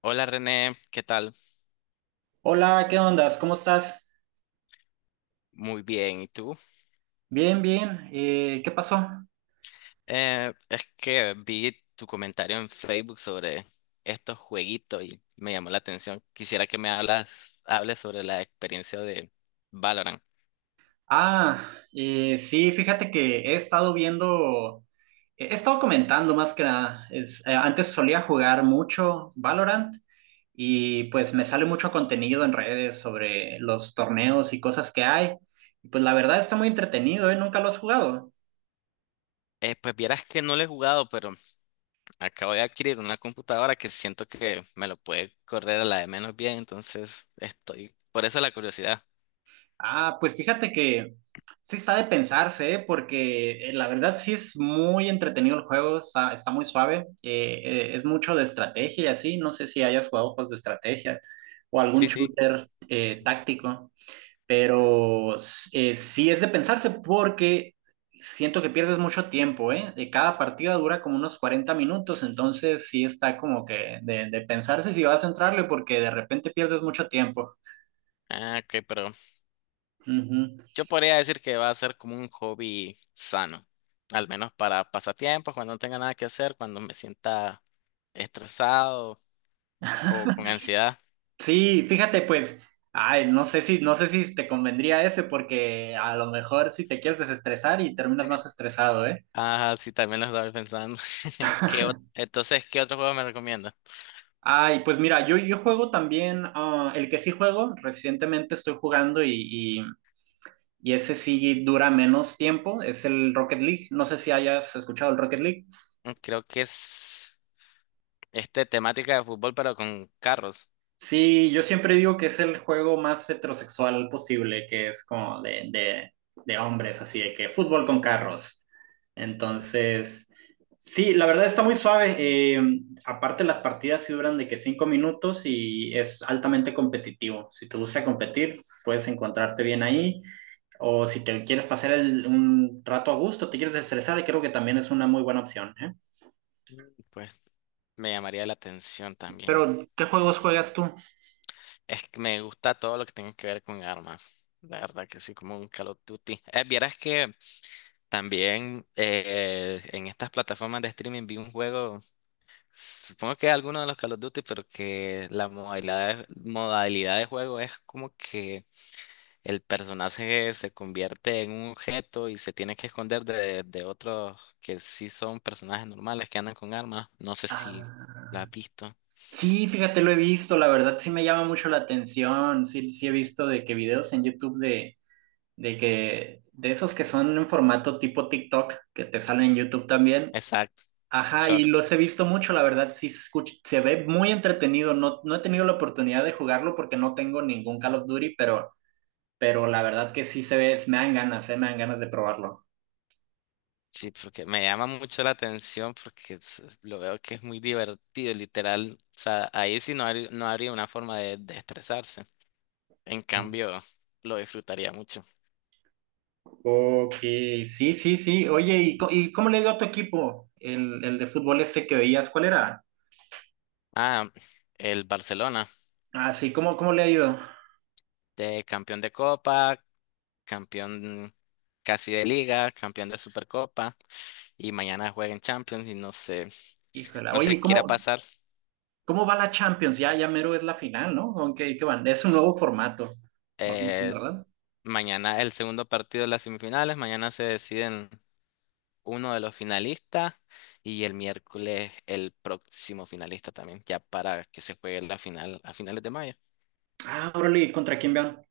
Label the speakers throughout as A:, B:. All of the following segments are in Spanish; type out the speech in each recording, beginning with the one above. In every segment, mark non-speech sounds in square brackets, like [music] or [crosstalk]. A: Hola René, ¿qué tal?
B: Hola, ¿qué ondas? ¿Cómo estás?
A: Muy bien, ¿y tú?
B: Bien, bien. ¿Qué pasó?
A: Es que vi tu comentario en Facebook sobre estos jueguitos y me llamó la atención. Quisiera que hables sobre la experiencia de Valorant.
B: Ah, sí, fíjate que he estado viendo, he estado comentando más que nada. Antes solía jugar mucho Valorant y pues me sale mucho contenido en redes sobre los torneos y cosas que hay. Y pues la verdad está muy entretenido, ¿eh? Nunca lo has jugado.
A: Pues vieras que no lo he jugado, pero acabo de adquirir una computadora que siento que me lo puede correr a la de menos bien, entonces estoy... Por eso la curiosidad.
B: Ah, pues fíjate que sí está de pensarse, ¿eh? Porque la verdad sí es muy entretenido el juego, está muy suave, es mucho de estrategia y así, no sé si hayas jugado juegos de estrategia o algún
A: Sí, sí,
B: shooter
A: sí.
B: táctico, pero sí es de pensarse porque siento que pierdes mucho tiempo, ¿eh? Cada partida dura como unos 40 minutos, entonces sí está como que de pensarse si vas a entrarle porque de repente pierdes mucho tiempo.
A: Ah, ok, pero
B: Ujú.
A: yo podría decir que va a ser como un hobby sano, al menos para pasatiempos, cuando no tenga nada que hacer, cuando me sienta estresado o con ansiedad.
B: Sí, fíjate, pues, ay, no sé si te convendría ese, porque a lo mejor si te quieres desestresar y terminas más estresado, ¿eh?
A: Ah, sí, también lo estaba pensando. [laughs]
B: [laughs]
A: Entonces, ¿qué otro juego me recomiendas?
B: Ay, pues mira, yo juego también, el que sí juego, recientemente estoy jugando y, y ese sí dura menos tiempo, es el Rocket League. No sé si hayas escuchado el Rocket League.
A: Mm, creo que es este temática de fútbol, pero con carros.
B: Sí, yo siempre digo que es el juego más heterosexual posible, que es como de hombres, así de que fútbol con carros. Entonces, sí, la verdad está muy suave. Aparte, las partidas sí duran de que 5 minutos y es altamente competitivo. Si te gusta competir, puedes encontrarte bien ahí. O si te quieres pasar un rato a gusto, te quieres estresar, creo que también es una muy buena opción, ¿eh?
A: Mm, pues me llamaría la atención también.
B: Pero, ¿qué juegos juegas tú?
A: Es que me gusta todo lo que tenga que ver con armas. La verdad que sí, como un Call of Duty. Vieras que también, en estas plataformas de streaming vi un juego, supongo que alguno de los Call of Duty, pero que modalidad de juego es como que el personaje se convierte en un objeto y se tiene que esconder de otros que sí son personajes normales que andan con armas. No sé si
B: Ah.
A: lo has visto.
B: Sí, fíjate, lo he visto, la verdad sí me llama mucho la atención. Sí, sí he visto de que videos en YouTube de esos que son en formato tipo TikTok, que te salen en YouTube también.
A: Exacto,
B: Ajá, y
A: short.
B: los he visto mucho, la verdad sí se ve muy entretenido. No, no he tenido la oportunidad de jugarlo porque no tengo ningún Call of Duty, pero la verdad que sí se ve, me dan ganas de probarlo.
A: Sí, porque me llama mucho la atención porque lo veo que es muy divertido, literal. O sea, ahí sí no, no habría una forma de estresarse. En cambio, lo disfrutaría mucho.
B: Ok, sí, sí, sí. Oye, ¿Y cómo le dio a tu equipo el de fútbol ese que veías? ¿Cuál era?
A: Ah, el Barcelona,
B: Ah, sí, ¿cómo le ha ido?
A: de campeón de Copa, campeón casi de Liga, campeón de Supercopa, y mañana juega en Champions y no sé,
B: Híjole,
A: no
B: oye,
A: sé qué irá a pasar.
B: cómo va la Champions? Ya, ya mero es la final, ¿no? ¿Con qué van? Es un nuevo formato, o algo así,
A: Eh,
B: ¿verdad?
A: Mañana el segundo partido de las semifinales, mañana se deciden uno de los finalistas y el miércoles el próximo finalista también, ya para que se juegue la final a finales de mayo.
B: Ah, órale, ¿contra quién van?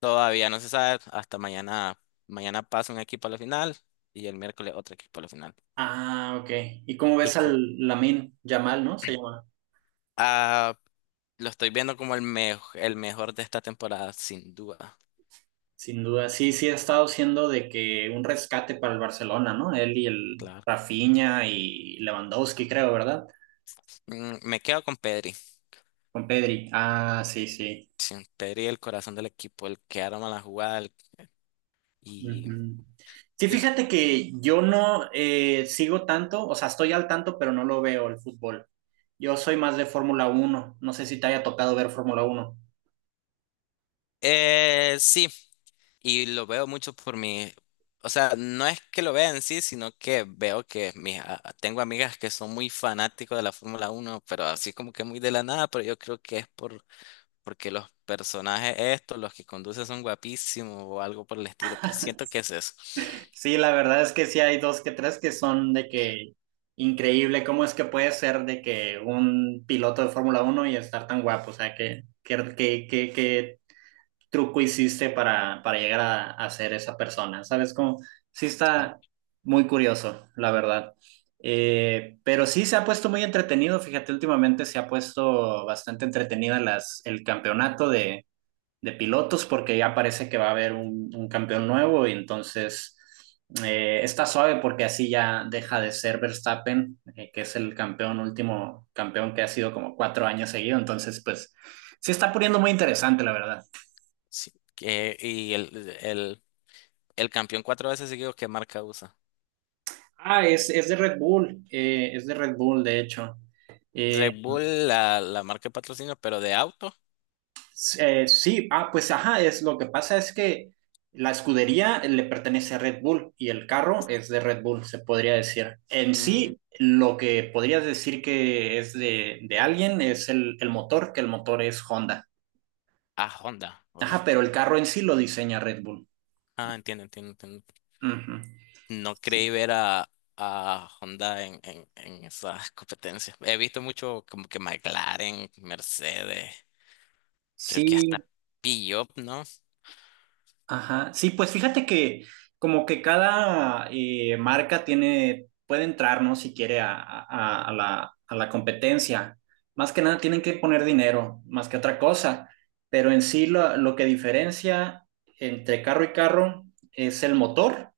A: Todavía no se sabe, hasta mañana, mañana pasa un equipo a la final y el miércoles otro equipo a la final.
B: Ah, ok. ¿Y cómo
A: Y
B: ves al
A: co-
B: Lamine Yamal, ¿no? Se llama.
A: ah, lo estoy viendo como el mejor de esta temporada, sin duda,
B: Sin duda. Sí, sí ha estado siendo de que un rescate para el Barcelona, ¿no? Él y el
A: claro.
B: Rafinha y Lewandowski, creo, ¿verdad?
A: Mm, me quedo con Pedri,
B: Con Pedri. Ah, sí, sí.
A: sin Pedri el corazón del equipo, el que arma la jugada y
B: Ujú. Sí,
A: el-
B: fíjate que yo no sigo tanto, o sea, estoy al tanto, pero no lo veo el fútbol. Yo soy más de Fórmula Uno. No sé si te haya tocado ver Fórmula Uno.
A: sí, y lo veo mucho o sea, no es que lo vea en sí, sino que veo que tengo amigas que son muy fanáticos de la Fórmula Uno pero así como que muy de la nada, pero yo creo que es porque los personajes estos, los que conducen son guapísimos o algo por el estilo, pero siento que es eso.
B: Sí, la verdad es que sí hay dos que tres que son de que increíble, cómo es que puede ser de que un piloto de Fórmula Uno y estar tan guapo, o sea, que truco hiciste para llegar a ser esa persona? ¿Sabes cómo? Sí
A: Sí,
B: está muy curioso, la verdad.
A: sí.
B: Pero sí se ha puesto muy entretenido, fíjate, últimamente se ha puesto bastante entretenida el campeonato de pilotos porque ya parece que va a haber un campeón nuevo y entonces está suave porque así ya deja de ser Verstappen, que es el campeón último, campeón que ha sido como 4 años seguido, entonces pues se está poniendo muy interesante, la verdad.
A: Sí, el campeón cuatro veces seguido, ¿qué marca usa?
B: Ah, es de Red Bull, es de Red Bull, de hecho. Eh,
A: Red Bull, la marca de patrocinio, pero de auto,
B: sí, ah, pues ajá, es lo que pasa es que la escudería le pertenece a Red Bull y el carro es de Red Bull, se podría decir. En
A: mm,
B: sí, lo que podrías decir que es de alguien es el motor, que el motor es Honda.
A: a Honda,
B: Ajá,
A: oí.
B: pero el carro en sí lo diseña Red Bull.
A: Ah, entiendo, entiendo, entiendo.
B: Ujú.
A: No
B: Sí.
A: creí ver a Honda en esas competencias. He visto mucho como que McLaren, Mercedes, creo que
B: Sí,
A: hasta Peugeot, ¿no?
B: ajá, sí, pues fíjate que como que cada marca tiene, puede entrar, ¿no? Si quiere a a la competencia. Más que nada tienen que poner dinero, más que otra cosa. Pero en sí lo que diferencia entre carro y carro es el motor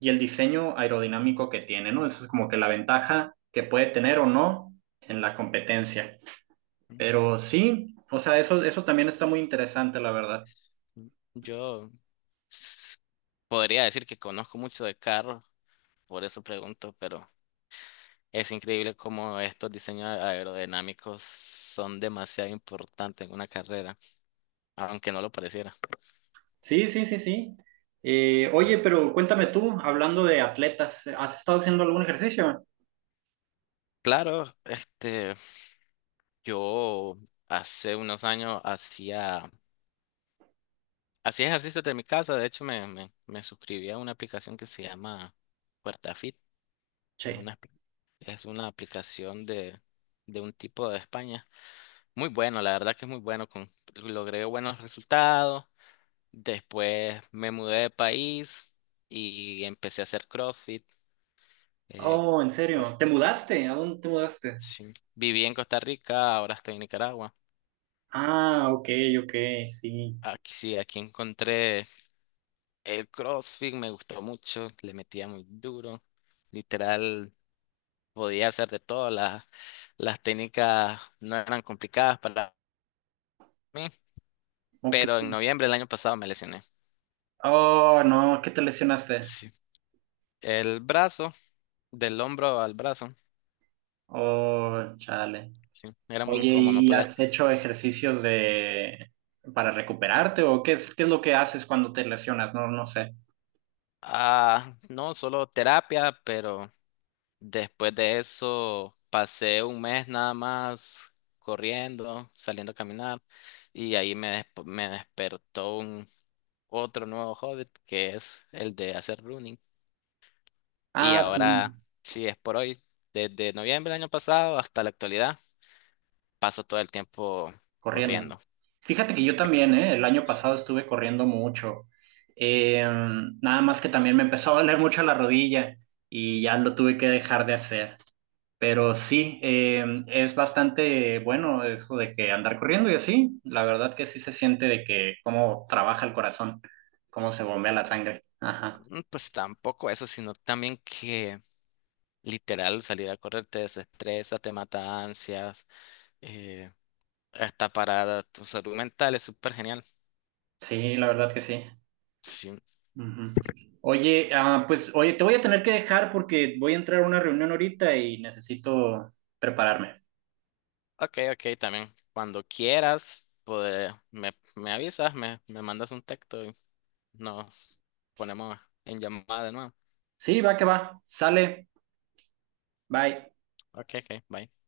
B: y el diseño aerodinámico que tiene, ¿no? Eso es como que la ventaja que puede tener o no en la competencia.
A: Mm,
B: Pero sí, o sea, eso también está muy interesante, la verdad.
A: mm. Yo, s- Podría decir que conozco mucho de carros, por eso pregunto, pero es increíble cómo estos diseños aerodinámicos son demasiado importantes en una carrera, aunque no lo pareciera.
B: Sí, sí, sí, sí. Oye, pero cuéntame tú, hablando de atletas, ¿has estado haciendo algún ejercicio?
A: Claro, este, yo hace unos años hacía ejercicio de mi casa, de hecho me suscribí a una aplicación que se llama PuertaFit, es
B: Che.
A: una, es una aplicación de un tipo de España. Muy bueno, la verdad que es muy bueno, con, logré buenos resultados. Después me mudé de país y empecé a hacer CrossFit. eh,
B: Oh, en
A: cu-
B: serio. ¿Te mudaste? ¿A dónde te mudaste?
A: sí. Viví en Costa Rica, ahora estoy en Nicaragua.
B: Ah, ok, ok, sí.
A: Aquí sí, aquí encontré el CrossFit, me gustó mucho, le metía muy duro. Literal, podía hacer de todo, las técnicas no eran complicadas para mí,
B: Ok.
A: pero en noviembre del año pasado me lesioné.
B: Oh, no, ¿qué te lesionaste?
A: Sí. El brazo, del hombro al brazo,
B: Oh, chale.
A: sí, era muy
B: Oye,
A: incómodo, no
B: ¿y
A: podía.
B: has hecho ejercicios de para recuperarte o qué es lo que haces cuando te lesionas? No, no sé.
A: Ah, no, solo terapia, pero después de eso pasé un mes nada más corriendo, saliendo a caminar y ahí me despertó un otro nuevo hobby que es el de hacer running. Y
B: Ah, sí.
A: ahora, sí, es por hoy, desde noviembre del año pasado hasta la actualidad, paso todo el tiempo
B: Corriendo.
A: corriendo.
B: Fíjate que yo también, ¿eh? El año pasado estuve corriendo mucho. Eh, Nada más que también me empezó a doler mucho la rodilla y ya lo tuve que dejar de hacer. Pero sí, es bastante bueno eso de que andar corriendo y así. La verdad que sí se siente de que cómo trabaja el corazón, cómo se bombea la sangre. Ajá.
A: Mm, pues tampoco eso, sino también que literal salir a correr te desestresa, te mata ansias. eh, Está para tu salud mental, es súper genial.
B: Sí, la verdad que sí.
A: Sí.
B: Ujú. Oye, pues oye, te voy a tener que dejar porque voy a entrar a una reunión ahorita y necesito prepararme.
A: Ok, ok, también. Cuando quieras, me me avisas, me mandas un texto y nos ponemos en llamada de nuevo.
B: Sí, va que va. Sale. Bye.
A: Ok, ok, bye.